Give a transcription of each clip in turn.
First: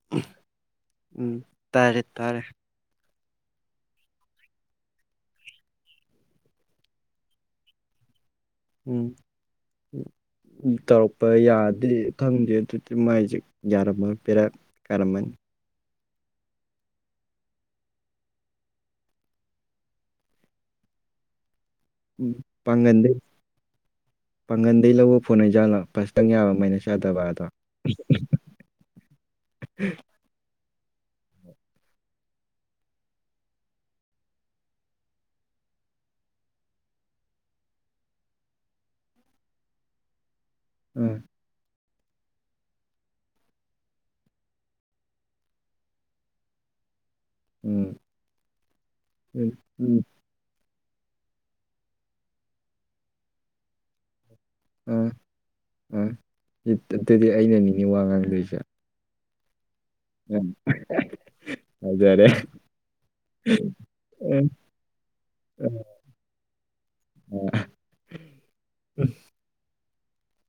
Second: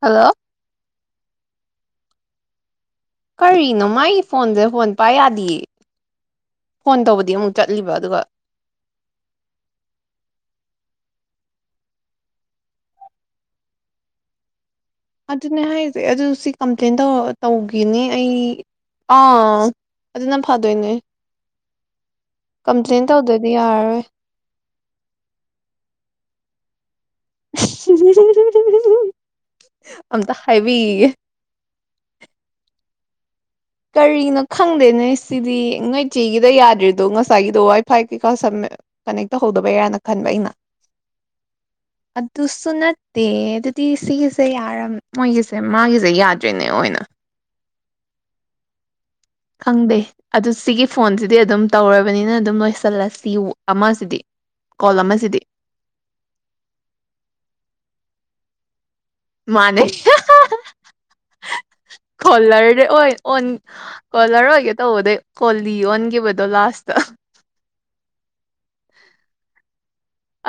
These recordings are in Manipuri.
ꯍꯜꯂꯣ ꯎꯝ ꯇꯥꯔꯦ ꯇꯥꯔꯦ ꯀꯔꯤꯅꯣ ꯃꯥꯒꯤ ꯐꯣꯟꯁꯦ ꯐꯣꯟ ꯄꯥꯏ ꯌꯥꯗꯤꯌꯦ ꯐꯣꯟ ꯇꯧꯕꯗꯤ ꯑꯃꯨꯛ ꯆꯠꯂꯤꯕ ꯑꯗꯨꯒ ꯎꯝ ꯎꯝ ꯇꯧꯔꯛꯄ ꯌꯥꯗꯦ ꯈꯪꯗꯦ ꯑꯗꯨꯗꯤ ꯃꯥꯏꯁꯦ ꯌꯥꯔꯝꯃꯔꯣꯢ ꯄꯦꯔ ꯀꯔꯝꯃꯥꯅꯤ ꯑꯗꯨꯅꯦ ꯍꯥꯏꯁꯦ ꯑꯗꯨ ꯁꯤ ꯀꯝꯄ꯭ꯂꯦꯟ ꯇꯧ ꯇꯧꯈꯤꯅꯤ ꯑꯩ ꯑꯥ ꯑꯗꯨꯅ ꯐꯗꯣꯏꯅꯦ ꯎꯝ ꯀꯝꯄ꯭ꯂꯦꯟ ꯄꯪꯒꯟꯗꯤ ꯇꯧꯗ꯭ꯔꯗꯤ ꯌꯥꯔꯔꯣꯏ ꯄꯥꯡꯒꯟꯗꯩ ꯂꯧꯕ ꯐꯣꯟ ꯑꯣꯢꯖꯥꯠꯂ ꯄꯥꯔꯁꯇꯪ ꯌꯥꯕ ꯃꯥꯏꯅꯥꯢ ꯌꯥꯗꯕ [unintelligible] ꯑꯝꯇ ꯍꯥꯏꯕꯤꯒꯤꯒꯦ ꯀꯔꯤꯅꯣ ꯈꯪꯗꯦꯅꯦ ꯁꯤꯗꯤ ꯅꯣꯏꯆꯦꯒꯤꯗꯣ ꯌꯥꯗ꯭ꯔꯤꯗꯣ ꯉꯁꯥꯏꯒꯤꯗꯣ ꯋꯥꯏ ꯐꯥꯏ ꯀꯩꯀꯥ ꯀꯥꯅꯦꯛ ꯇꯧꯍꯧꯗꯕꯩꯔꯅ ꯈꯟꯕ ꯑꯩꯅ ꯎꯝ [inaudible] ꯑꯗꯨꯁꯨ ꯅꯠꯇꯦ ꯑꯗꯨꯗꯤ ꯁꯤꯒꯤꯁꯦ ꯌꯥꯝꯔꯝ ꯃꯣꯏꯒꯤꯁꯦ ꯃꯥꯒꯤꯁꯦ ꯌꯥꯗ꯭ꯔꯤꯅꯦ ꯑꯣꯏꯅ ꯎꯝ ꯎꯝ ꯈꯪꯗꯦ ꯎꯝ ꯑꯗꯨ ꯁꯤꯒꯤ ꯐꯣꯟꯁꯤꯗꯤ ꯑꯗꯨꯝ ꯇꯧꯔꯕꯅꯤꯅ ꯑꯗꯨꯝ ꯂꯣꯏꯁꯤꯜꯂꯁꯤ ꯑꯃꯁꯤꯗꯤ ꯀꯣꯜ ꯑꯥ ꯑꯃꯁꯤꯗꯤ ꯑꯥ ꯑꯗꯨꯗꯤ ꯑꯩꯅ ꯅꯤꯅꯦ ꯋꯥ ꯉꯥꯡꯗꯣꯏꯁꯦ ꯃꯥꯅꯦ ꯎꯝ [unintelligible] ꯀꯣꯂꯔꯗꯤ ꯑꯣꯢ ꯑꯣꯟ ꯀꯣꯂꯔ ꯑꯣꯏꯒꯦ ꯇꯧꯕꯗꯩ ꯀꯣꯂꯤ ꯑꯣꯟꯈꯤꯕꯗꯣ ꯂꯥꯁꯇ ꯑꯣ [unintelligible]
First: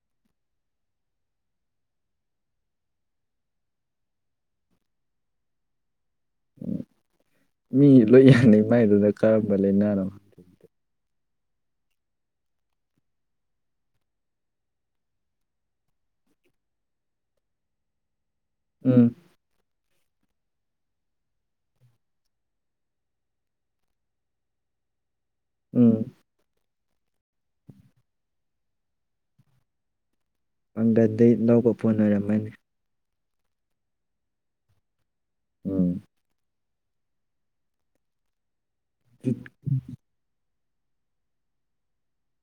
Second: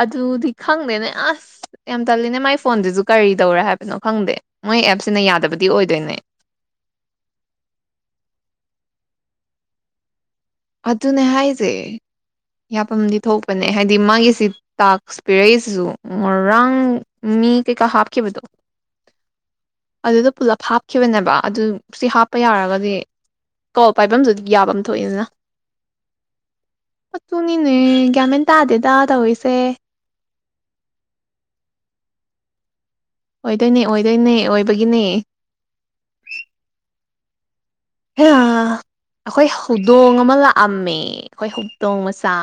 ꯑꯗꯨꯗꯤ ꯈꯪꯗꯦꯅꯦ ꯑꯁ ꯌꯥꯝ ꯇꯜꯂꯤꯅꯦ ꯃꯥꯏ ꯐꯣꯟꯁꯤꯁꯨ ꯀꯔꯤ ꯇꯧꯔꯦ ꯍꯥꯏꯕꯅꯣ ꯈꯪꯗꯦ ꯃꯣꯏ ꯑꯦꯞꯁꯤꯅ ꯌꯥꯗꯕꯗꯤ ꯑꯣꯏꯗꯣꯏꯅꯦ ꯎꯝ ꯃꯤ ꯂꯣꯏ ꯌꯥꯅꯩ ꯃꯥꯏꯗꯨꯅ ꯀꯔꯝꯕ ꯂꯩꯥꯅꯥꯅꯣ ꯑꯗꯨꯅꯦ ꯍꯥꯏꯁꯦ ꯌꯥꯐꯝꯗꯤ ꯊꯣꯛꯄꯅꯦ ꯍꯥꯏꯗꯤ ꯃꯥꯒꯤꯁꯤ ꯇꯥꯢꯛ ꯑꯦꯛꯁꯄꯤꯔꯁꯁꯨ ꯉꯔꯥꯡ ꯃꯤ ꯀꯩꯀꯥ ꯍꯥꯞꯈꯤꯕꯗꯣ ꯎꯝ ꯑꯗꯨꯗ ꯄꯨꯂꯞ ꯍꯥꯞꯈꯤꯕꯅꯦꯕ ꯑꯗꯨ ꯁꯤ ꯍꯥꯞꯄ ꯌꯥꯔꯒꯗꯤ ꯀꯣꯜ ꯄꯥꯏꯐꯝꯗꯨꯗꯤ ꯌꯥꯕꯝ ꯊꯣꯛꯏꯗꯅ ꯎꯝ ꯑꯗꯨꯅꯤꯅꯦ ꯒ꯭ꯌꯥꯃꯦꯟ ꯇꯥꯗꯦꯗ ꯇꯧꯔꯤꯁꯦ ꯄꯪꯒꯥꯜꯗꯩ ꯂꯧꯕ ꯐꯣꯟ ꯑꯣꯢꯔꯝꯃꯅꯤ ꯑꯣꯏꯗꯣꯏꯅꯦ ꯑꯣꯏꯗꯣꯏꯅꯦ ꯑꯣꯏꯕꯒꯤꯅꯦ ꯎꯝ ꯍꯩꯃꯥ ꯑꯩꯈꯣꯏ ꯍꯧꯗꯣꯡ ꯑꯃ ꯂꯥꯛꯑꯝꯃꯦ ꯑꯩꯈꯣꯏ ꯍꯧꯗꯣꯡ ꯃꯆꯥ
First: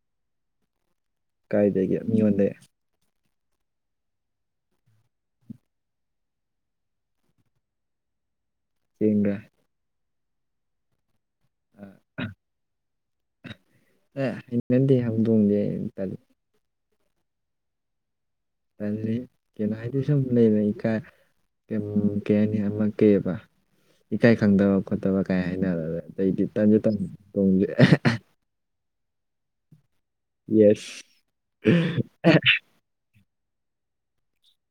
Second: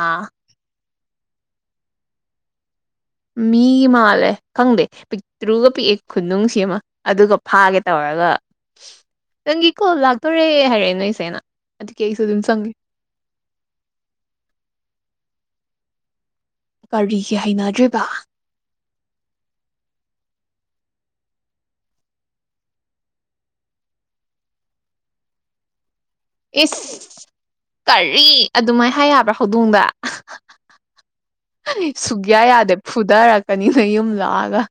ꯀꯥꯏꯗꯒꯤ ꯃꯤꯉꯣꯟꯗꯩ ꯃꯤꯒꯤ ꯃꯥꯜꯂꯦ ꯈꯪꯗꯦ ꯄꯤꯛꯇ꯭ꯔꯨꯒ ꯄꯤꯛꯑꯦ ꯈꯨꯅꯨꯡꯁꯤꯃ ꯑꯗꯨꯒ ꯐꯥꯒꯦ ꯇꯧꯔꯒ ꯆꯦꯡꯒ꯭ꯔꯦ ꯅꯪꯒꯤ ꯀꯣꯜ ꯂꯥꯛꯇꯣꯔꯦ ꯍꯥꯏꯔꯛꯑꯦ ꯅꯣꯏꯆꯦꯅ ꯑꯗꯨꯒꯤ ꯑꯩꯁꯨ ꯑꯗꯨꯝ ꯆꯪꯉꯦ ꯑ ꯍꯩꯅꯗꯦ ꯍꯧꯗꯣꯛꯁꯦ ꯇꯥꯜꯂꯤ ꯀꯔꯤꯒꯤ ꯍꯩꯅꯗ꯭ꯔꯤꯕ ꯇꯜꯂꯤ ꯀꯩꯅꯣ ꯍꯥꯏꯗꯤ ꯁꯨꯝ ꯂꯩꯗꯅ ꯢꯀꯥꯢ ꯀꯩꯝ ꯀꯩ ꯍꯥꯏꯅꯤ ꯑꯃ ꯀꯩꯑꯕ ꯏꯀꯥꯏ ꯈꯪꯗꯕ ꯈꯣꯠꯇꯕ ꯀꯥꯏ ꯍꯥꯏꯅꯔ ꯑꯩꯗꯤ [unintelligible] ꯑꯗꯨꯃꯥꯏ ꯍꯥꯏ ꯌꯥꯕ꯭ꯔꯥ ꯍꯧꯗꯣꯡꯗ ꯌꯦꯁ ꯐꯨꯗꯔꯛꯀꯅꯤ ꯅꯌꯨꯝ ꯂꯥꯛꯑꯒ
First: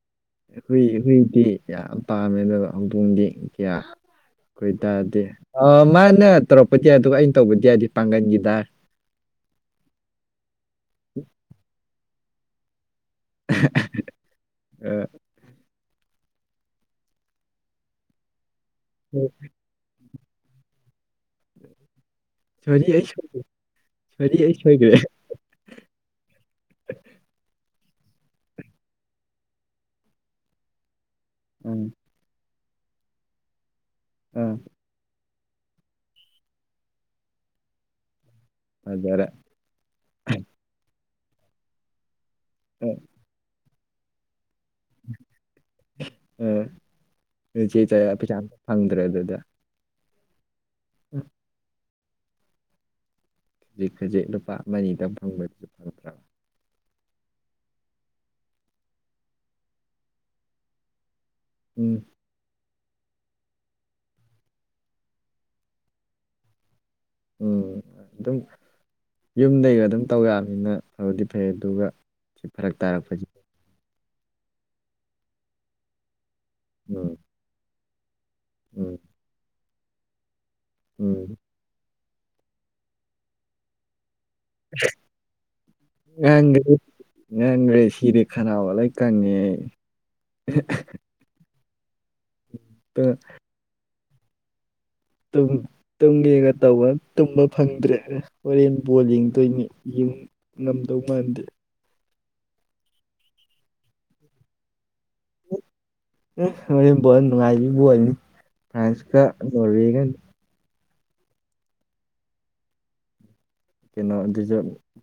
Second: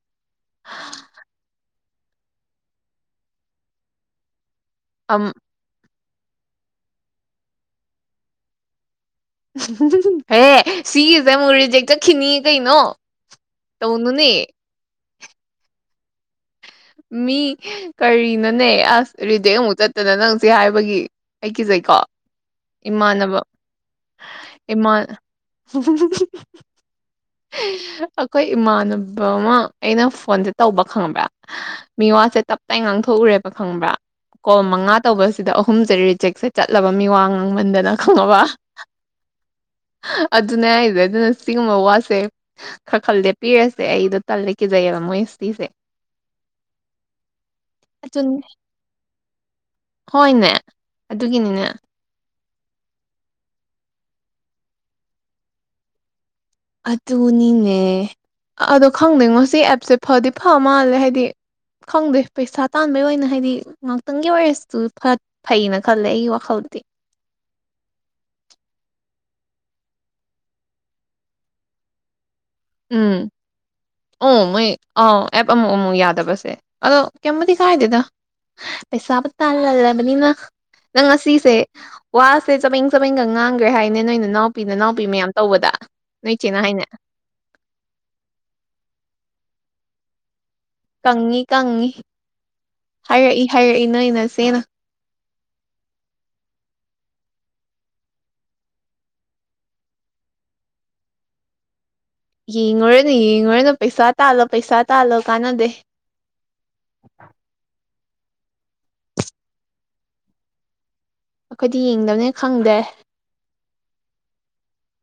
ꯍꯨꯏ ꯍꯨꯏꯗꯤ ꯌꯥꯝ ꯄꯥꯝꯃꯦ ꯑꯗꯨꯒ ꯍꯧꯗꯣꯡꯗꯤ ꯀꯌꯥ ꯈꯣꯢꯗꯥꯗꯦ ꯑꯝ ꯑ ꯃꯥꯅ ꯇꯧꯔꯛꯄꯗꯤ ꯌꯥ ꯑꯗꯨꯒ ꯑꯩꯅ ꯇꯧꯕꯗꯤ ꯌꯥꯗꯤ ꯄꯥꯡꯒꯟꯒꯤꯗ ꯍꯦ ꯁꯤꯒꯤꯁꯦ ꯑꯃꯨꯛ ꯔꯤꯖꯦꯛ ꯆꯠꯈꯤꯅꯤꯌꯦ ꯀꯩꯅꯣ ꯇꯧꯅꯨꯅꯦ ꯑ ꯃꯤ ꯀꯔꯤꯅꯣꯅꯦ ꯑꯁ ꯔꯤꯗꯤꯦꯛ ꯑꯃꯨꯛ ꯆꯠꯇꯅ ꯅꯪ ꯁꯤ ꯍꯥꯏꯕꯒꯤ ꯑꯩ ꯀꯤꯖꯩꯀꯣ ꯁꯣꯔꯤ ꯑꯩ ꯁꯣꯏ ꯏꯃꯥꯟꯅꯕ ꯁꯣꯔꯤ ꯑꯩ ꯁꯣꯏꯈ꯭ꯔꯦ ꯏꯃꯥꯟ [inaudible] ꯑꯩꯈꯣꯏ ꯏꯃꯥꯟꯅꯕ ꯑꯃ ꯑꯩꯅ ꯐꯣꯟꯁꯦ ꯇꯧꯕ ꯈꯪꯉꯕ꯭ꯔꯥ ꯎꯝ ꯃꯤꯋꯥꯁꯦ ꯇꯞꯇ ꯉꯥꯡꯊꯣꯛꯎꯔꯦꯕ ꯈꯪꯕ꯭ꯔꯥ ꯑ ꯀꯣꯜ ꯃꯉꯥ ꯇꯧꯕꯁꯤꯗ ꯑꯍꯨꯝꯖꯦ ꯔꯤꯖꯦꯛꯁꯦ ꯆꯠꯂꯕ ꯃꯤ ꯋꯥ ꯉꯥꯡꯃꯟꯗꯅ ꯈꯪꯉꯕ ꯐꯖꯔꯦ ꯑꯗꯨꯅꯦ ꯍꯥꯢꯖꯦ ꯑꯗꯨꯅ ꯁꯤꯒꯨꯝꯕ ꯋꯥꯁꯦ ꯎꯝ ꯈꯔ ꯈ ꯂꯦꯞꯄꯤꯔꯁꯦ ꯑꯩꯗꯣ ꯇꯜꯂꯦ ꯀꯤꯖꯩꯑꯕ ꯃꯣꯏ ꯁꯤꯁꯦ ꯑ ꯔꯤꯖꯦꯛ ꯆꯠꯂ ꯑꯗꯨꯅꯦ ꯄꯩꯁꯥ ꯑꯝꯇ ꯐꯪꯗ꯭ꯔꯦ ꯑꯗꯨꯗꯤ ꯍꯣꯏꯅꯦ ꯑꯗꯨꯒꯤꯅꯤꯅꯦ ꯈꯖꯤꯛ ꯈꯖꯤꯛ ꯂꯨꯄꯥ ꯑꯃ ꯅꯤꯗꯪ ꯐꯪꯕꯗꯨꯁꯨ ꯐꯪꯗ꯭ꯔꯥꯕ ꯑꯗꯨꯅꯤꯅꯦ ꯑꯗꯣ ꯈꯪꯗꯣꯏꯉꯣ ꯁꯤ ꯑꯦꯞꯁꯦ ꯐꯗꯤ ꯐ ꯃꯥꯜꯂꯦ ꯍꯥꯏꯗꯤ ꯎꯝ ꯈꯪꯗꯦ ꯄꯩꯁꯥ ꯇꯥꯟꯕꯩ ꯑꯣꯏꯅ ꯍꯥꯏꯗꯤ ꯉꯥꯛꯇꯪꯒꯤ ꯑꯣꯏꯔꯁꯨ ꯐꯩꯅ ꯈꯜꯂꯦ ꯑꯩꯒꯤ ꯋꯥꯈꯜꯗꯗꯤ ꯎꯝ ꯑꯗꯨꯝ ꯌꯨꯝꯗꯩꯒ ꯑꯗꯨꯝ ꯇꯧ ꯌꯥꯝꯅꯤꯅ ꯐꯕꯗꯤ ꯐꯩ ꯑꯗꯨꯒ ꯁꯤ ꯐꯔꯛ ꯎꯝ ꯇꯥꯔꯛꯄꯁꯤ ꯑꯣ ꯃꯣꯏ ꯑꯥꯎ ꯑꯦꯞ ꯑꯃꯨꯛ ꯑꯃꯨꯛ ꯌꯥꯗꯕꯁꯦ ꯑꯗꯣ ꯎꯝ ꯀꯩꯝꯕꯨꯗꯤ ꯀꯥꯏꯗꯦꯗ ꯎꯝ ꯄꯩꯁꯥꯕꯨ ꯇꯥꯜꯂꯜꯂꯕꯅꯤꯅ ꯅꯪ ꯎꯝ ꯉꯁꯤꯁꯦ ꯋꯥꯁꯦ ꯆꯕꯦꯡ ꯆꯕꯦꯡꯒ ꯉꯥꯡꯒ꯭ꯔꯦ ꯍꯥꯏꯅꯦ ꯅꯣꯏ ꯅꯅꯥꯎ ꯄꯤ ꯅꯅꯥꯎꯄꯤ ꯃꯌꯥꯝ ꯇꯧꯕꯗ ꯅꯣꯏ ꯏꯆꯦꯅ ꯍꯥꯏꯅꯦ ꯉꯪꯒ꯭ꯔꯦ ꯁꯤꯔꯦ ꯈꯅꯥꯎꯒ ꯂꯣꯢ ꯀꯪꯉꯦ ꯑꯩ ꯀꯪꯉꯤ ꯀꯪꯉꯤ ꯍꯥꯏꯔꯛꯏ ꯍꯥꯏꯔꯛꯏ ꯅꯣꯢ ꯅꯆꯦꯅ ꯇꯨꯝ ꯇꯨꯝꯒꯦꯒ ꯇꯧꯕ ꯇꯨꯝꯕ ꯐꯪꯗ꯭ꯔꯦ ꯍꯣꯔꯦꯟ ꯕꯣꯜ ꯌꯦꯡꯗꯣꯏꯅꯤ ꯌꯨꯝ ꯉꯝꯗꯧ ꯃꯥꯟꯗꯦ ꯌꯦꯡꯉꯨꯔꯅꯨ ꯌꯦꯡꯉꯨꯔꯅꯨ ꯄꯩꯁꯥ ꯇꯥꯜꯂꯣ ꯄꯩꯁꯥ ꯇꯥꯜꯂꯣ ꯀꯥꯟꯅꯗꯦ ꯑꯦ ꯍꯣꯔꯦꯟ ꯕꯣꯜ ꯅꯨꯡꯉꯥꯏꯕꯤ ꯕꯣꯜꯅꯤ ꯐ꯭ꯔꯥꯟꯁꯀ ꯅꯣꯔꯋꯦꯒꯅꯤ ꯑꯩꯈꯣꯏꯗꯤ ꯌꯦꯡꯗꯝꯅꯤꯅ ꯈꯪꯗꯦ ꯀꯩꯅꯣ ꯑꯗꯨꯖꯨ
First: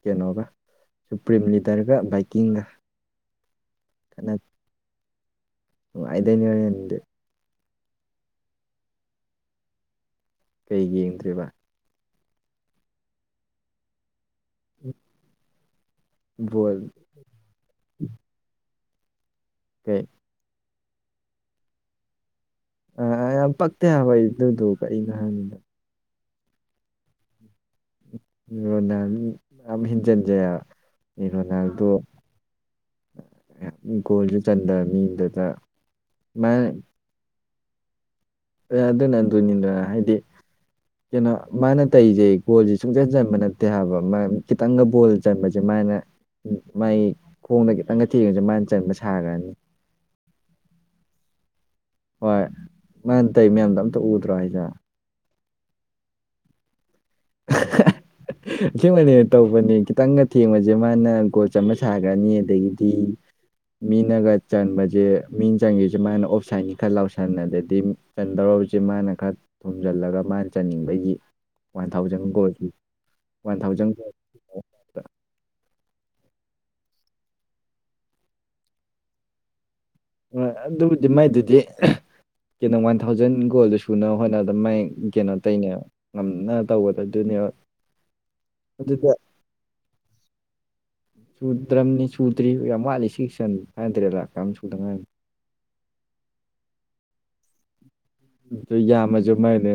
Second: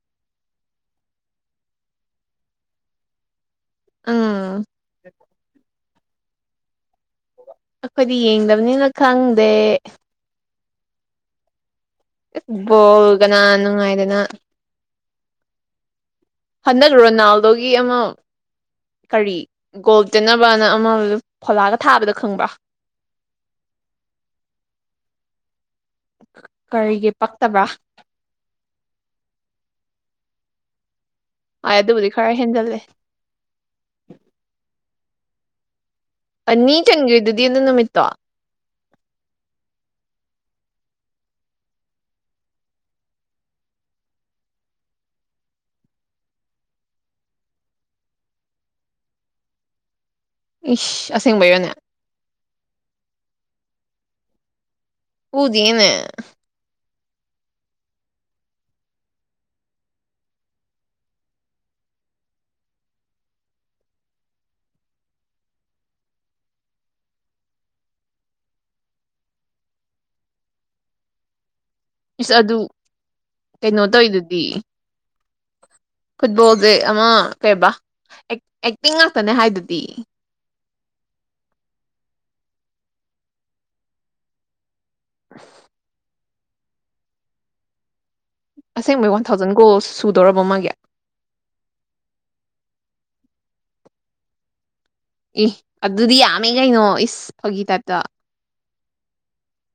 ꯀꯩꯅꯣꯒ ꯁꯨꯄ꯭ꯔꯤꯝ ꯂꯤꯗꯔꯒ ꯕꯥꯏꯛꯀꯤꯡꯒ ꯈꯠꯅ ꯑꯥ ꯅꯨꯡꯉꯥꯏꯗꯣꯏꯅꯤ ꯍꯨꯔꯦꯟꯗꯤ ꯑꯈꯣꯏꯗꯤ ꯌꯦꯡꯗꯕꯅꯤꯅ ꯈꯪꯗꯦ ꯀꯩꯒꯤ ꯌꯦꯡꯗ꯭ꯔꯤꯕ ꯕꯣꯜ ꯀꯅꯥ ꯅꯨꯡꯉꯥꯏꯗꯅ [inaudible] ꯕꯣꯜ ꯍꯟꯗꯛ ꯔꯣꯅꯥꯜꯗꯣꯒꯤ ꯑꯃ ꯀꯔꯤ ꯀꯩ ꯒꯣꯜꯇꯦꯅꯝ ꯕꯅ ꯑꯃ ꯐꯣꯂꯥꯒ ꯊꯥꯕꯗꯣ ꯈꯪꯕ꯭ꯔꯥ ꯑ ꯌꯥꯝ ꯄꯛꯇꯦ ꯍꯥꯏꯕ ꯑꯩ ꯑꯗꯨꯗꯣ ꯀꯔꯤꯅꯣ ꯍꯥꯏꯝꯅꯤꯗ ꯀꯔꯤꯒꯤ ꯄꯛꯇꯕꯥ ꯎꯝ ꯔꯣꯅꯥꯟ ꯌꯥꯝ ꯍꯦꯟꯖꯟꯖꯩ ꯍꯥꯏꯕ ꯃꯤ ꯍꯣꯏ ꯔꯣꯅꯥꯜꯗꯣ ꯑꯗꯨꯕꯨꯗꯤ ꯈꯔ ꯍꯦꯟꯖꯜꯂꯦ ꯒꯣꯜꯁꯨ ꯆꯟꯗꯕ ꯃꯤꯗꯨꯗ ꯃꯥꯅ ꯑꯅꯤ ꯆꯟꯒ꯭ꯔꯤꯗꯨꯗꯤ ꯑꯗꯨ ꯅꯨꯃꯤꯠꯇꯣ ꯑꯦ ꯑꯗꯨꯅ ꯑꯗꯨꯅꯤꯗꯅ ꯍꯥꯏꯗꯤ ꯀꯩꯅꯣ ꯃꯥꯅ ꯇꯩꯖꯦ ꯒꯣꯜꯁꯦ ꯁꯨꯡꯆꯟ ꯆꯟꯕ ꯅꯠꯇꯦ ꯍꯥꯏꯕ ꯃꯔ ꯈꯤꯇꯪꯒ ꯕꯣꯜ ꯆꯟꯕꯁꯦ ꯃꯥꯅ ꯃꯥꯏ ꯈꯣꯡꯗ ꯈꯤꯇꯪꯒ ꯊꯦꯡꯕꯁꯦ ꯃꯥꯟ ꯆꯟꯕ ꯁꯥꯒ꯭ꯔꯅꯤ ꯏꯁ ꯑꯁꯦꯡꯕꯩꯔꯅꯦ ꯍꯣꯏ ꯃꯥꯟ ꯇꯩ ꯃꯌꯥꯝꯗꯣ ꯑꯝꯇ ꯎꯗ꯭ꯔꯣ ꯍꯥꯏꯁꯦ ꯎꯗꯤꯌꯦꯅꯦ [unintelligible] ꯑꯁꯦꯡꯕꯩꯅꯦ ꯇꯧꯕꯅꯦ ꯈꯤꯇꯪꯒ ꯊꯦꯡꯕꯁꯦ ꯃꯥꯅ ꯒꯣꯜ ꯆꯟꯕ ꯁꯥꯒ꯭ꯔꯅꯤ ꯑꯗꯩꯗꯤ ꯃꯤꯅꯒ ꯆꯟꯕꯖꯦ ꯃꯤꯟꯆꯟꯒꯤꯕꯖꯦ ꯃꯥꯅ ꯑꯣꯞꯁꯥꯏꯟꯅꯤ ꯈꯔ ꯂꯥꯎꯁꯟ ꯑꯗꯗꯤ ꯆꯟꯗꯧꯔꯕꯁꯦ ꯃꯥꯅ ꯈꯔ ꯊꯣꯝꯖꯜꯂꯒ ꯃꯥꯅ ꯆꯟꯅꯤꯡꯕꯒꯤ ꯋꯥꯟ ꯊꯥꯎꯖꯟ ꯏꯁ ꯑꯗꯨ ꯒꯣꯜꯒꯤ ꯋꯥꯟ ꯀꯩꯅꯣ ꯊꯥꯎꯖꯟ ꯒꯣꯜ ꯇꯧꯋꯤꯗꯨꯗꯤ ꯐꯨꯠꯕꯣꯜꯖꯦ ꯑꯃ ꯀꯩꯕ ꯑꯦꯛ ꯑꯦꯛꯇꯤꯡ ꯉꯥꯛꯇꯅꯦ ꯍꯥꯏꯗꯨꯗꯤ ꯑꯦ ꯑꯗꯨꯕꯨꯗꯤ ꯃꯥꯏꯗꯨꯗꯤ ꯀꯩꯅꯣ ꯋꯥꯟ ꯊꯥꯎꯖꯟ ꯒꯣꯜꯗꯣ ꯁꯨꯅꯕ ꯍꯣꯠꯅꯕꯗ ꯃꯥꯏ ꯀꯩꯅꯣ ꯇꯩꯅꯦ ꯉꯝꯅ ꯇꯧꯕꯗ ꯑꯗꯨꯅꯦꯕ ꯑꯁꯦꯡꯕꯩ ꯑꯗꯨꯗ ꯋꯥꯟ ꯊꯥꯎꯖꯟ ꯒꯣꯜ ꯁꯨꯗꯧꯔꯕꯣ ꯃꯥꯒꯤ ꯁꯨꯗ꯭ꯔꯝꯅꯤ ꯁꯨꯗ꯭ꯔꯤ ꯌꯥꯝ ꯋꯥꯠꯂꯤ ꯁꯤꯛꯍꯟ ꯐꯥꯏꯞ ꯍꯟꯗ꯭ꯔꯦꯠꯂꯥ ꯀꯌꯥꯅꯣꯝ ꯁꯨꯗ ꯉꯥꯏ ꯏ ꯑꯗꯨꯗꯤ ꯌꯥꯝꯃꯦ ꯀꯩꯅꯣ ꯏꯁ ꯐꯒꯤ ꯇꯥꯏꯞꯇ ꯌꯥꯝꯃꯖꯨ ꯃꯥꯏꯗ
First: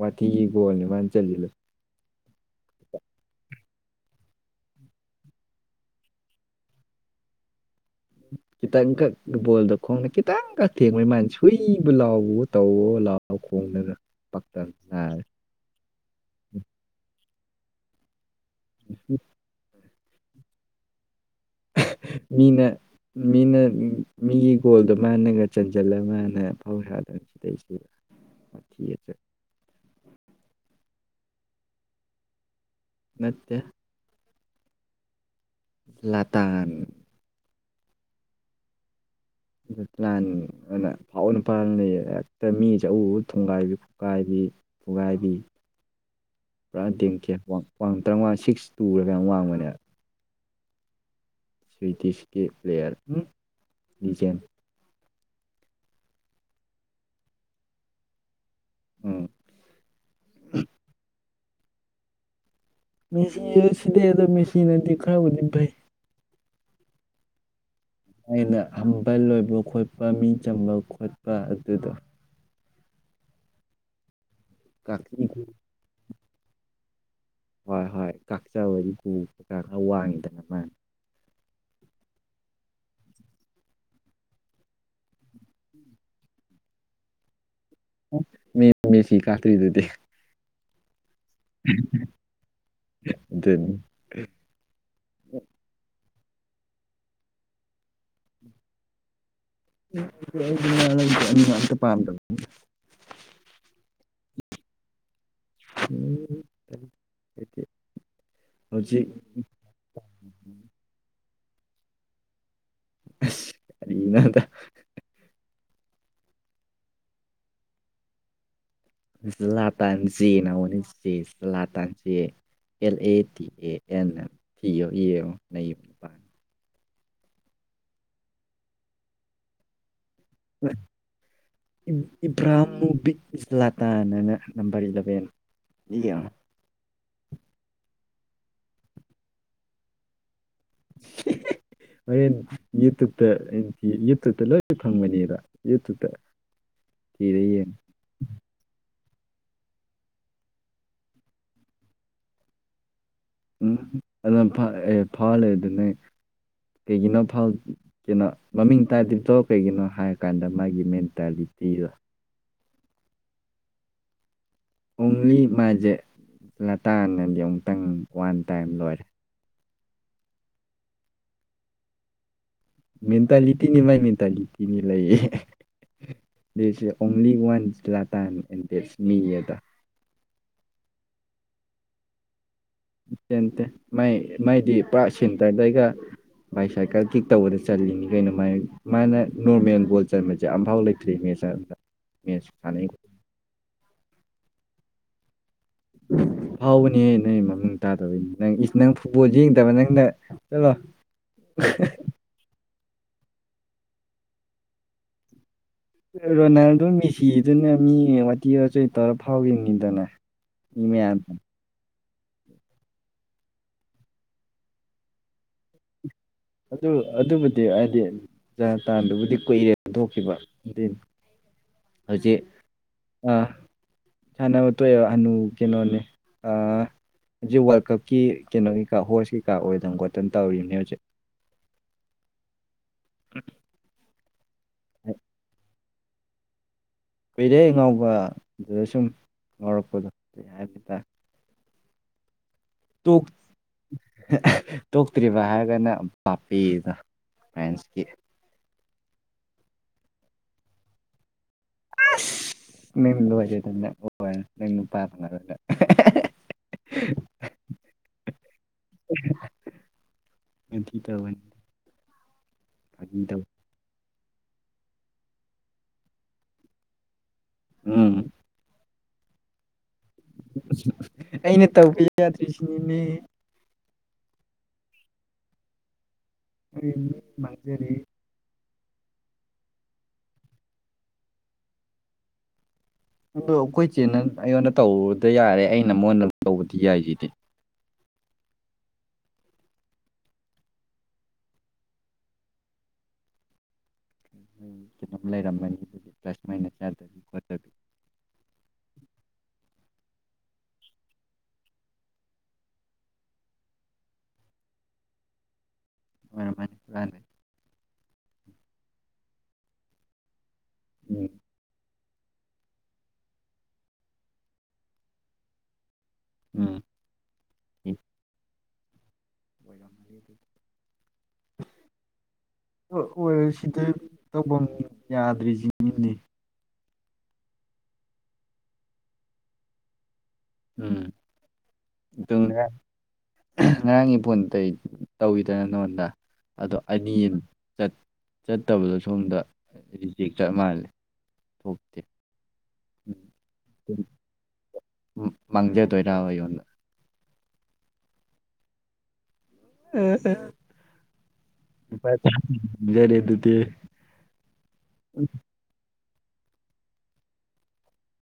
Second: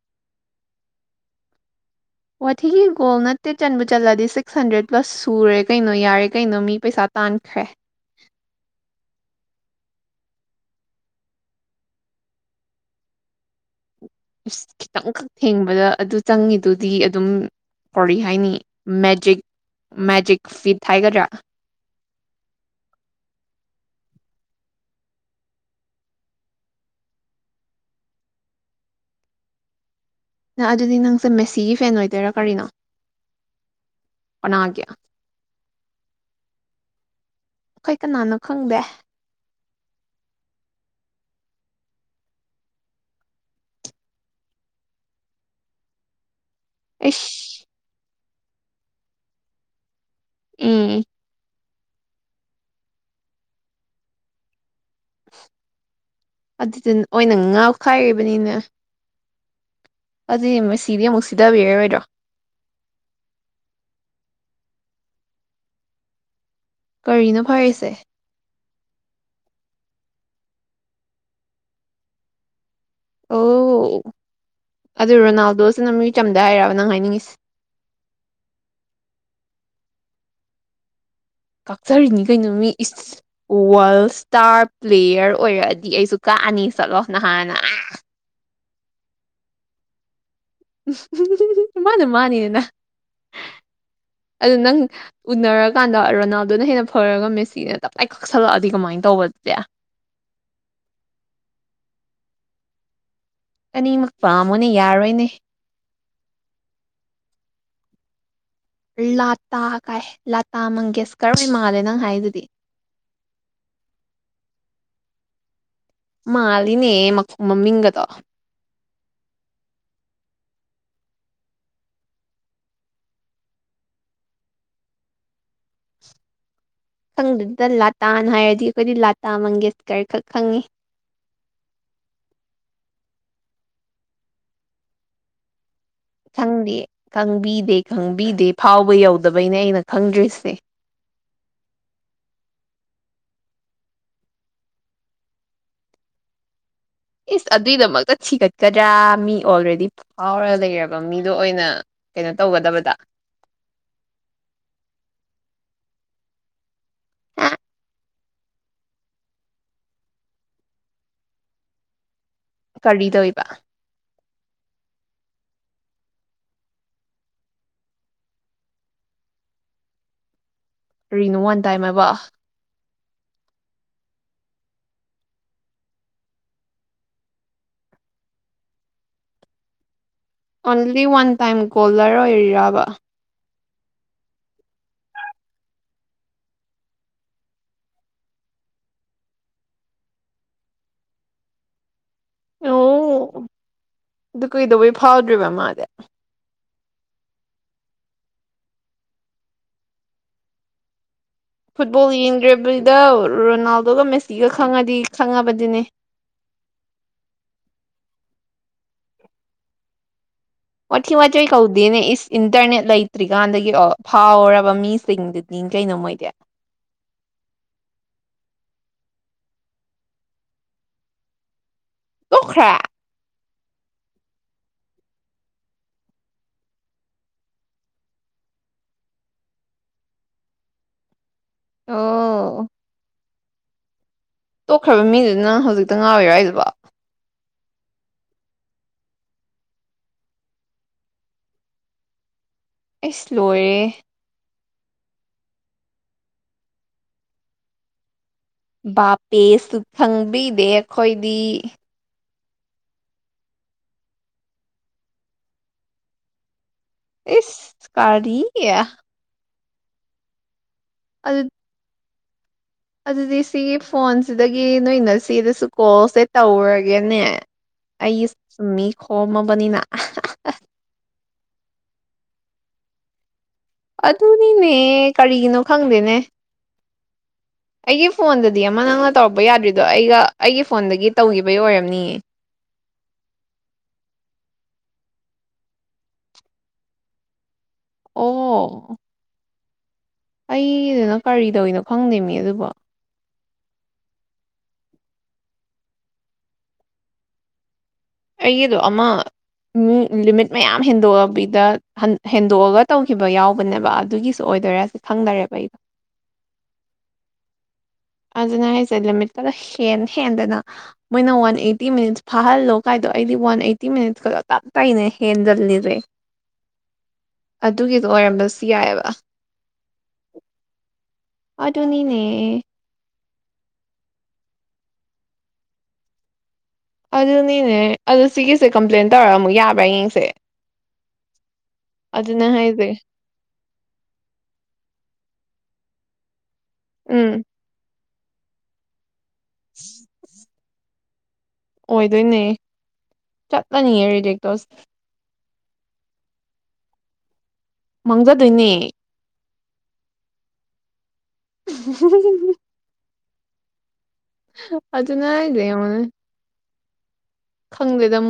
ꯋꯥꯊꯤꯒꯤ ꯒꯣꯜꯅꯦ ꯃꯥꯟ ꯆꯜꯂꯤꯗꯣ ꯋꯥꯊꯤꯒꯤ ꯒꯣꯜ ꯅꯠꯇꯦ ꯆꯟꯕꯨ ꯆꯠꯂꯗꯤ ꯁꯤꯛꯁ ꯍꯟꯗ꯭ꯔꯦꯠ ꯄ꯭ꯂꯁ ꯁꯨꯔꯦ ꯀꯩꯅꯣ ꯌꯥꯔꯦ ꯀꯩꯅꯣ ꯃꯤ ꯄꯩꯁꯥ ꯇꯥꯟꯈ꯭ꯔꯦ ꯈꯤꯇꯪꯈꯛ ꯕꯣꯜꯗ ꯈꯣꯡꯅ ꯈꯤꯇꯪꯈꯛ ꯊꯦꯡꯕꯩ ꯃꯥꯅ ꯁꯨꯏꯕꯨ ꯂꯥꯎꯕꯋꯣ ꯇꯧ ꯂꯥꯎ ꯂꯥꯎ ꯈꯣꯡꯗꯅ ꯑꯁ ꯄꯛꯇꯝ ꯅꯥꯔꯦ ꯈꯤꯇꯪꯈꯛ ꯊꯦꯡꯕꯗ ꯑꯗꯨ ꯆꯪꯉꯤꯗꯨꯗꯤ ꯑꯗꯨꯝ ꯀꯣꯔꯤ ꯍꯥꯏꯅꯤ ꯃꯦꯖꯤꯛ ꯃꯦꯖꯤꯛ ꯐꯤꯠ ꯍꯥꯏꯒꯗ꯭ꯔꯥ ꯃꯤꯅ ꯃꯤꯅ ꯃꯤꯒꯤ ꯒꯣꯜꯗꯣ ꯃꯥꯅꯒ ꯆꯟꯖꯜꯂ ꯃꯥꯅ ꯑꯐꯥꯎꯁꯥꯗꯅ ꯁꯤꯗꯩꯁꯤ ꯋꯥꯊꯤ ꯑꯆ [unintelligible] ꯅ ꯑꯗꯨꯗꯤ ꯅꯪꯁꯦ ꯃꯦꯁꯤꯒꯤ ꯐꯦꯟ ꯑꯣꯏꯗꯣꯏꯔꯥ ꯀꯔꯤꯅꯣ ꯅꯠꯇꯦ ꯀꯅꯥꯒꯤ ꯂꯇꯥꯒꯤ ꯑꯩꯈꯣꯏ ꯀꯅꯥꯅꯣ ꯈꯪꯗꯦ ꯂꯇꯅꯥꯟꯑꯅ ꯑꯐꯥꯎꯕ ꯅꯨꯄꯥ ꯑꯝ ꯂꯩꯌꯦ ꯍꯦꯛꯇ ꯃꯤꯁꯦ ꯑꯎ ꯑꯎ ꯊꯣꯡꯒꯥꯏꯕꯤ ꯈꯨꯠꯀꯥꯏꯕꯤ ꯐꯨꯒꯥꯏꯕꯤ [inaudible] ꯄꯨꯔꯥ ꯗꯦꯝꯀ꯭ꯌꯔ ꯏꯁ ꯋꯥ ꯇꯔꯥ ꯁꯤꯛꯁ ꯇꯨꯔ ꯀꯌꯥꯝꯅꯣꯝ ꯋꯥꯡꯕꯅꯦꯕ ꯎꯝ ꯁ꯭ꯋꯤꯗꯤꯁꯀꯤ ꯄ꯭ꯂꯦꯌꯔ ꯎ ꯂꯤꯖꯦꯟ ꯑꯗꯨꯗꯅ ꯑꯣꯏꯅ ꯉꯥꯎꯈꯥꯏꯔꯤꯕꯅꯤꯅꯦ ꯎꯝ ꯑꯗꯨꯗꯤ ꯃꯦꯁꯤꯗꯤ ꯑꯃꯨꯛ ꯁꯤꯗꯕꯤꯔꯔꯣꯏꯗ꯭ꯔꯣ ꯃꯦꯁꯤꯁꯨ ꯁꯤꯗꯩ ꯑꯗꯣ ꯃꯦꯁꯤꯅꯗꯤ ꯈꯔꯕꯨꯗꯤ ꯐꯩ ꯀꯔꯤꯅꯣ ꯐꯔꯤꯁꯦ ꯑꯩꯅ ꯍꯝꯕꯜ ꯑꯣꯏꯕ ꯈꯣꯠꯄ ꯃꯤ ꯆꯝꯕ ꯈꯣꯠꯄ ꯑꯗꯨꯗꯣ ꯑꯣ ꯑꯗꯨ ꯀꯥꯛꯆꯤ ꯔꯣꯅꯥꯜꯗꯣꯁꯤꯅ ꯃꯤ ꯆꯝꯗꯦ ꯍꯥꯏꯔꯕ ꯅꯪ ꯍꯥꯏꯅꯤꯡꯉꯤꯁꯦ ꯍꯣꯏ ꯍꯣꯏ ꯀꯥꯛꯆꯕ ꯍꯒꯨ ꯀꯩꯀꯥ ꯈꯔ ꯋꯥꯡꯉꯤꯗꯅ ꯃꯥꯅ ꯀꯛꯆꯔꯤꯅꯤ ꯀꯩꯅꯣ ꯃꯤ ꯏꯁ ꯋꯥꯔꯜ ꯏꯁꯇꯥꯔ ꯄ꯭ꯂꯦꯌꯔ ꯑꯣꯏꯔꯛꯑꯗꯤ ꯑꯩꯁꯨ ꯀꯛꯑꯅꯤ ꯆꯠꯂꯣ ꯅꯍꯥꯟꯅ ꯃꯤ ꯃꯦꯁꯤ ꯀꯥꯛꯇ꯭ꯔꯤꯗꯨꯗꯤ ꯃꯥꯅ ꯃꯥꯅꯤꯗꯅ ꯑꯗꯨꯅꯤ ꯑꯗꯨ ꯅꯪ ꯎꯅꯔꯀꯥꯟꯗ ꯔꯣꯅꯥꯜꯗꯣꯅ ꯍꯦꯟꯅ ꯐꯔꯒ ꯃꯦꯁꯤꯅ ꯇꯞꯇꯥꯏ ꯀꯛꯁꯜꯂꯛꯑꯗꯤ ꯀꯃꯥꯏꯅ ꯇꯧꯕ ꯑꯗꯨꯗꯤ [unintelligible] ꯑꯅꯤꯃꯛ ꯄꯥꯝꯃꯣꯅꯦ ꯌꯥꯔꯣꯏꯅꯦ [unintelligible] ꯍꯧꯖꯤꯛ ꯂꯥꯇꯥ ꯀꯥꯏ ꯂꯥꯇꯥ ꯃꯪꯒꯦꯁꯀꯔꯝ ꯍꯣꯢ ꯃꯥꯜꯂꯦ ꯅꯪ ꯍꯥꯏꯗꯨꯗꯤ ꯑꯁ ꯀꯩꯅꯣꯗ ꯃꯥꯜꯂꯤꯅꯦ ꯃꯃꯤꯡꯒꯗꯣ ꯂꯥꯇꯥꯟꯖꯦꯅꯥ ꯍꯧꯕꯅꯤ ꯂꯥꯇꯥꯟ J L A T A N ꯑꯦ ꯊꯤꯣ ꯌꯦꯡꯉꯣ ꯅꯩꯕ ꯅꯤꯄꯥꯅꯤ ꯈꯪꯗꯦꯗ ꯂꯥꯇꯥꯟ ꯍꯥꯏꯔꯗꯤ ꯑꯩꯈꯣꯏꯗꯤ ꯂꯥꯇꯥ ꯃꯪꯒꯦꯁꯀꯔ ꯈꯛ ꯈꯪꯉꯤ ꯏꯕ꯭ꯔꯥꯍꯝ ꯃꯨꯕꯤ ꯏꯁꯂꯥꯇꯥꯅꯅ ꯅꯝꯕꯔ ꯏꯂꯚꯦꯟ ꯌꯦꯡꯉꯣ ꯈꯪꯗꯦ ꯈꯪꯕꯤꯗꯦ ꯈꯪꯕꯤꯗꯦ ꯐꯥꯎꯕ ꯌꯧꯗꯕꯩꯩꯅ ꯑꯩꯅ ꯈꯪꯗ꯭ꯔꯤꯁꯦ [inaudible] ꯍꯅꯦ [unintelligible] ꯌꯨꯇꯨꯕꯇ ꯌꯨꯇꯨꯕꯇ ꯂꯣꯏ ꯐꯪꯕꯅꯦ ꯌꯨꯇꯨꯕꯇ ꯊꯤꯔ ꯏꯁ ꯌꯦꯡꯉꯣ ꯑꯗꯨꯏꯗꯃꯛꯇ ꯊꯤꯒꯠ ꯗ꯭ꯔꯥ ꯃꯤ ꯑꯣꯜꯔꯦꯗꯤ ꯐꯥꯎꯔ ꯂꯩꯔꯕ ꯃꯤꯗꯣ ꯑꯣꯏꯅ ꯀꯩꯅꯣ ꯇꯧꯒꯗꯕꯗ ꯎꯝ ꯑꯗꯨꯅ ꯑꯦ ꯐꯥꯂꯦ ꯑꯗꯨꯅꯦ ꯀꯩꯒꯤꯅꯣ ꯀꯩꯅꯣ ꯃꯃꯤꯡ ꯇꯥꯗ꯭ꯔꯤꯕꯗꯣ ꯀꯩꯒꯤꯅꯣ ꯍꯥꯏꯔ ꯀꯥꯟꯗ ꯃꯥꯒꯤ ꯃꯦꯟꯇꯥꯂꯤꯇꯤꯗꯣ ꯀꯔꯤꯗꯣꯏꯕ ꯑꯣꯡꯂꯤ ꯃꯥꯁꯦ ꯂꯇꯥꯅꯗꯤ ꯑꯃꯨꯛꯇꯪ ꯋꯥꯟ ꯇꯥꯏꯝ ꯂꯣꯏꯔꯦ ꯀꯔꯤꯅꯣ ꯋꯥꯟ ꯇꯥꯏꯝ ꯍꯥꯏꯕꯨ ꯃꯦꯟꯇꯂꯤꯇꯤꯅꯤ ꯃꯥꯥꯏ ꯃꯦꯟꯇꯂꯤꯇꯤꯅꯤ ꯂꯩꯌꯦ ꯗꯠꯁꯦ ꯑꯣꯡꯂꯤ ꯋꯥꯟꯁ ꯂꯥꯇꯥ ꯑꯦꯟ ꯗꯦꯁ ꯃꯤ ꯑꯗ ꯑꯣꯟꯂꯤ ꯋꯥꯟ ꯇꯥꯏꯝ ꯒꯣꯜꯂꯔ ꯑꯣꯏꯔꯤꯔꯕ ꯏꯠꯇꯦ ꯅꯠꯇꯦ ꯃꯩ ꯃꯩꯗꯤ ꯄꯨꯔꯥ ꯁꯦꯟꯇꯔꯗꯩꯒ ꯕꯥꯏ ꯁꯥꯏꯀꯜ ꯀꯤꯛ ꯇꯧꯕꯗ ꯆꯠꯂꯤꯅꯤ ꯀꯩꯅꯣ ꯃꯥꯥꯏ ꯃꯥꯅ ꯅꯣꯔꯃꯦꯜ ꯕꯣꯜ ꯆꯟꯕꯁꯦ ꯑꯝꯐꯥꯎ ꯂꯩ ꯀ꯭ꯔꯤ ꯃꯦꯁ ꯃꯦꯁ ꯁ [unintelligible] ꯑꯣ ꯑꯗꯨ ꯀꯨꯏꯗꯧꯕꯩ ꯐꯥꯎꯗ꯭ꯔꯤꯕ ꯃꯥꯗꯤ ꯍꯥꯎꯕꯅꯦꯍ ꯅꯣꯏ ꯃꯃꯤꯡ ꯇꯥꯗꯕꯅꯤ ꯅꯪ ꯅꯪ ꯐꯨꯠꯕꯣꯜꯁꯦ ꯌꯦꯡꯗꯕ ꯅꯪꯅ ꯆꯠꯂꯣ ꯐꯨꯠꯕꯣꯜ ꯌꯦꯡꯗꯕꯤꯗ ꯔꯣꯅꯥꯜꯗꯣꯒ ꯃꯦꯁꯤꯒ ꯈꯪꯉꯗꯤ ꯈꯪꯉꯕꯗꯤꯅꯦ ꯔꯣꯅꯥꯜꯗꯣ ꯃꯤꯁꯤꯗꯨꯅ ꯃꯤ ꯋꯥꯊꯤ ꯋꯥꯆꯣꯏ ꯇꯧꯔ ꯐꯥꯎꯔꯤꯅꯤꯗꯅ ꯋꯥꯊꯤ ꯋꯥꯆꯣꯏ ꯇꯧꯗꯦꯅꯦ ꯏꯁ ꯏꯟꯇꯔꯅꯦꯠ ꯂꯩꯇ꯭ꯔꯤꯀꯥꯟꯗꯒꯤ ꯑꯣ ꯐꯥꯎꯔꯕ ꯃꯤꯁꯤꯡꯗꯨꯗꯤ ꯀꯩꯅꯣ ꯃꯣꯏꯗꯤ ꯑꯗꯨ ꯑꯗꯨꯕꯨꯗꯤ ꯍꯥꯏꯗꯤ ꯖꯥ ꯇꯥꯟꯗꯨꯕꯨꯗꯤ ꯀꯨꯏꯔꯦ ꯊꯣꯛꯈꯤꯕ ꯑꯗꯨꯏꯅꯤ ꯍꯧꯖꯤꯛ ꯇꯣꯛꯈ꯭ꯔꯦ ꯑ ꯁꯥꯟꯅꯕ ꯇꯣꯛꯑꯦꯕ ꯍꯅꯨ ꯀꯩꯅꯣꯅꯤ ꯑ ꯍꯧꯖꯤꯛ ꯋꯥꯔꯜ ꯀꯞꯀꯤ ꯀꯩꯅꯣꯀꯩꯀꯥ ꯍꯣꯔꯁ ꯀꯩꯀꯥ ꯑꯣꯏꯗꯕ ꯈꯣꯠꯇꯅ ꯇꯧꯔꯤꯕꯅꯦ ꯍꯧꯖꯤꯛ ꯑꯣ [unintelligible] ꯇꯣꯛꯈ꯭ꯔꯕ ꯃꯤꯗꯨꯗ ꯅꯪ ꯍꯧꯖꯤꯛꯇ ꯉꯥꯎꯔꯤꯔꯣ ꯍꯥꯏꯁꯤꯕꯣ ꯀꯨꯏꯔꯦ ꯉꯥꯎꯕ ꯑꯗꯨꯗ ꯁꯨꯝ ꯉꯥꯎꯔꯛꯄꯗꯣ ꯀꯩ ꯍꯥꯏꯕ ꯇꯥꯔꯦ ꯑꯩꯁ ꯂꯣꯏꯔꯦ [unintelligible] ꯇꯣꯛꯇ꯭ꯔꯤꯕ ꯍꯥꯏꯔꯒꯅ ꯄꯥꯄꯤꯗꯣ ꯐ꯭ꯔꯥꯟꯁꯀꯤ ꯕꯥꯄꯦꯁꯨ ꯈꯪꯕꯤꯗꯦ ꯑꯩꯈꯣꯏꯗꯤ ꯃꯤ [unintelligible] ꯏꯁ ꯀꯔꯤꯒꯤ [unintelligible] ꯇꯧꯕꯅꯤ ꯑꯗꯨ ꯐꯥꯒꯤ ꯑꯗꯨꯗꯤ ꯇꯧ ꯁꯤꯒꯤ ꯐꯣꯟꯁꯤꯗꯒꯤ ꯅꯣꯏ ꯅꯆꯦꯗꯨꯁꯨ ꯀꯣꯜꯁꯦ ꯇꯧꯔꯒꯦꯅꯦ ꯎꯝ ꯑꯩ [unintelligible] ꯈꯣꯝꯃꯕꯅꯤꯅ ꯑꯩꯅ ꯇꯧꯕ ꯌꯥꯗ꯭ꯔꯤꯁꯤꯅꯤꯅꯦ ꯑꯗꯨꯅꯤꯅꯦ ꯀꯔꯤꯒꯤꯅꯣ ꯈꯪꯗꯦꯅꯦ [unintelligible] ꯑꯩꯒꯤ ꯐꯣꯟꯗꯗꯤ ꯑꯃ ꯅꯪꯅ ꯇꯧꯔꯛꯄ ꯌꯥꯗ꯭ꯔꯤꯗꯣ ꯑꯩꯒ ꯑꯩꯒꯤ ꯐꯣꯟꯗꯒꯤ ꯇꯧꯈꯤꯕꯩ ꯑꯣꯏꯔꯝꯅꯤꯌꯦ ꯑꯗꯣ ꯑꯩꯈꯣꯏ ꯆꯦꯅ ꯑꯩꯉꯣꯟꯗ ꯇꯧꯕꯗ ꯌꯥꯔꯦ ꯑꯩꯅ ꯃꯉꯣꯟꯗ ꯇꯧꯕꯗꯤ ꯌꯥꯏꯁꯤꯗꯤ ꯑꯣ ꯑꯩꯗꯨꯅ ꯀꯔꯤꯗꯧꯔꯤꯅꯣ ꯈꯪꯗꯦꯃꯤ ꯑꯗꯨꯕꯣ [unintelligible] ꯑꯩꯒꯤꯗꯨ ꯑꯃ [unintelligible] ꯂꯤꯃꯤꯠ ꯃꯌꯥꯝ ꯍꯦꯟꯗꯣꯛꯑꯕꯤꯗ ꯍꯟ ꯍꯦꯟꯗꯣꯛꯑꯒ ꯇꯧꯈꯤꯕ ꯌꯥꯎꯕꯅꯦꯕ ꯑꯗꯨꯒꯤꯁꯨ ꯑꯣꯏꯗꯣꯏꯔ ꯐꯪꯗꯔꯦꯕ [unintelligible] ꯑꯣꯏꯔꯝꯃꯅꯤ ꯍꯨꯔꯥꯟꯕꯩ ꯑꯗꯨꯅꯦ ꯍꯥꯏꯁꯦ ꯂꯤꯃꯤꯠꯇꯨꯗ ꯍꯦꯟ ꯍꯦꯟꯗꯅ ꯎꯝ ꯃꯣꯏꯅ ꯋꯥꯟ ꯑꯩꯠꯇꯤ ꯃꯤꯅꯤꯠ ꯐꯥꯍꯜꯂꯣ ꯀꯥꯏꯗꯣ ꯑꯩꯗꯤ ꯋꯥꯟ ꯑꯩꯠꯇꯤ ꯃꯤꯅꯠ ꯀꯗꯣ ꯇꯞ ꯇꯥꯏꯅꯤ ꯍꯦꯟꯖꯜꯂꯤꯁꯦ ꯎꯝ ꯑꯗꯨꯒꯤꯗꯣ ꯑꯣꯏꯔꯝꯕꯁꯨ ꯌꯥꯏꯑꯦꯕ ꯑꯣꯏꯔꯝꯃꯅꯤ ꯑꯗꯨꯅꯤꯅꯦ ꯑꯣꯏ ꯁꯤꯗ ꯇꯧꯐꯝ ꯌꯥꯗ꯭ꯔꯤꯁꯤꯅꯤꯅꯦ ꯑꯗꯨꯅꯤꯅꯦ ꯑꯗꯨ ꯁꯤꯒꯤꯁꯦ ꯀꯝꯄ꯭ꯂꯦꯟ ꯇꯧꯔꯒ ꯑꯃꯨꯛ ꯌꯥꯕ꯭ꯔꯥ ꯌꯦꯡꯁꯦ ꯎꯝ ꯑꯗꯨꯅ [unintelligible] ꯍꯥꯏꯁꯦ ꯉꯔꯥꯡꯒꯤ ꯐꯣꯟ ꯀꯩ ꯇꯧꯋꯤꯗꯅ ꯅꯉꯣꯟꯗ ꯑꯗꯣ ꯎꯝ ꯑꯅꯤꯑꯝ ꯆꯠꯇꯕꯗꯣ ꯁꯣꯝꯗ ꯔꯤꯖꯦꯛ ꯆꯠ ꯃꯥꯜꯂꯦ ꯊꯣꯛꯇꯦ ꯑꯣꯏꯗꯣꯏꯅꯦ ꯆꯠꯂꯅꯤꯌꯦ ꯔꯤꯖꯦꯛꯇꯣꯁ ꯎꯝ ꯃꯥꯡꯖꯗꯣꯏꯔꯕ ꯑꯩꯉꯣꯟꯗ ꯃꯥꯡꯖꯗꯣꯏꯅꯦ [unintelligible] ꯑꯗꯨꯅ ꯍꯥꯏꯁꯦ ꯌꯦꯡꯉꯨꯅꯤ ꯈꯪꯗꯦꯗ ꯑꯃꯨꯛ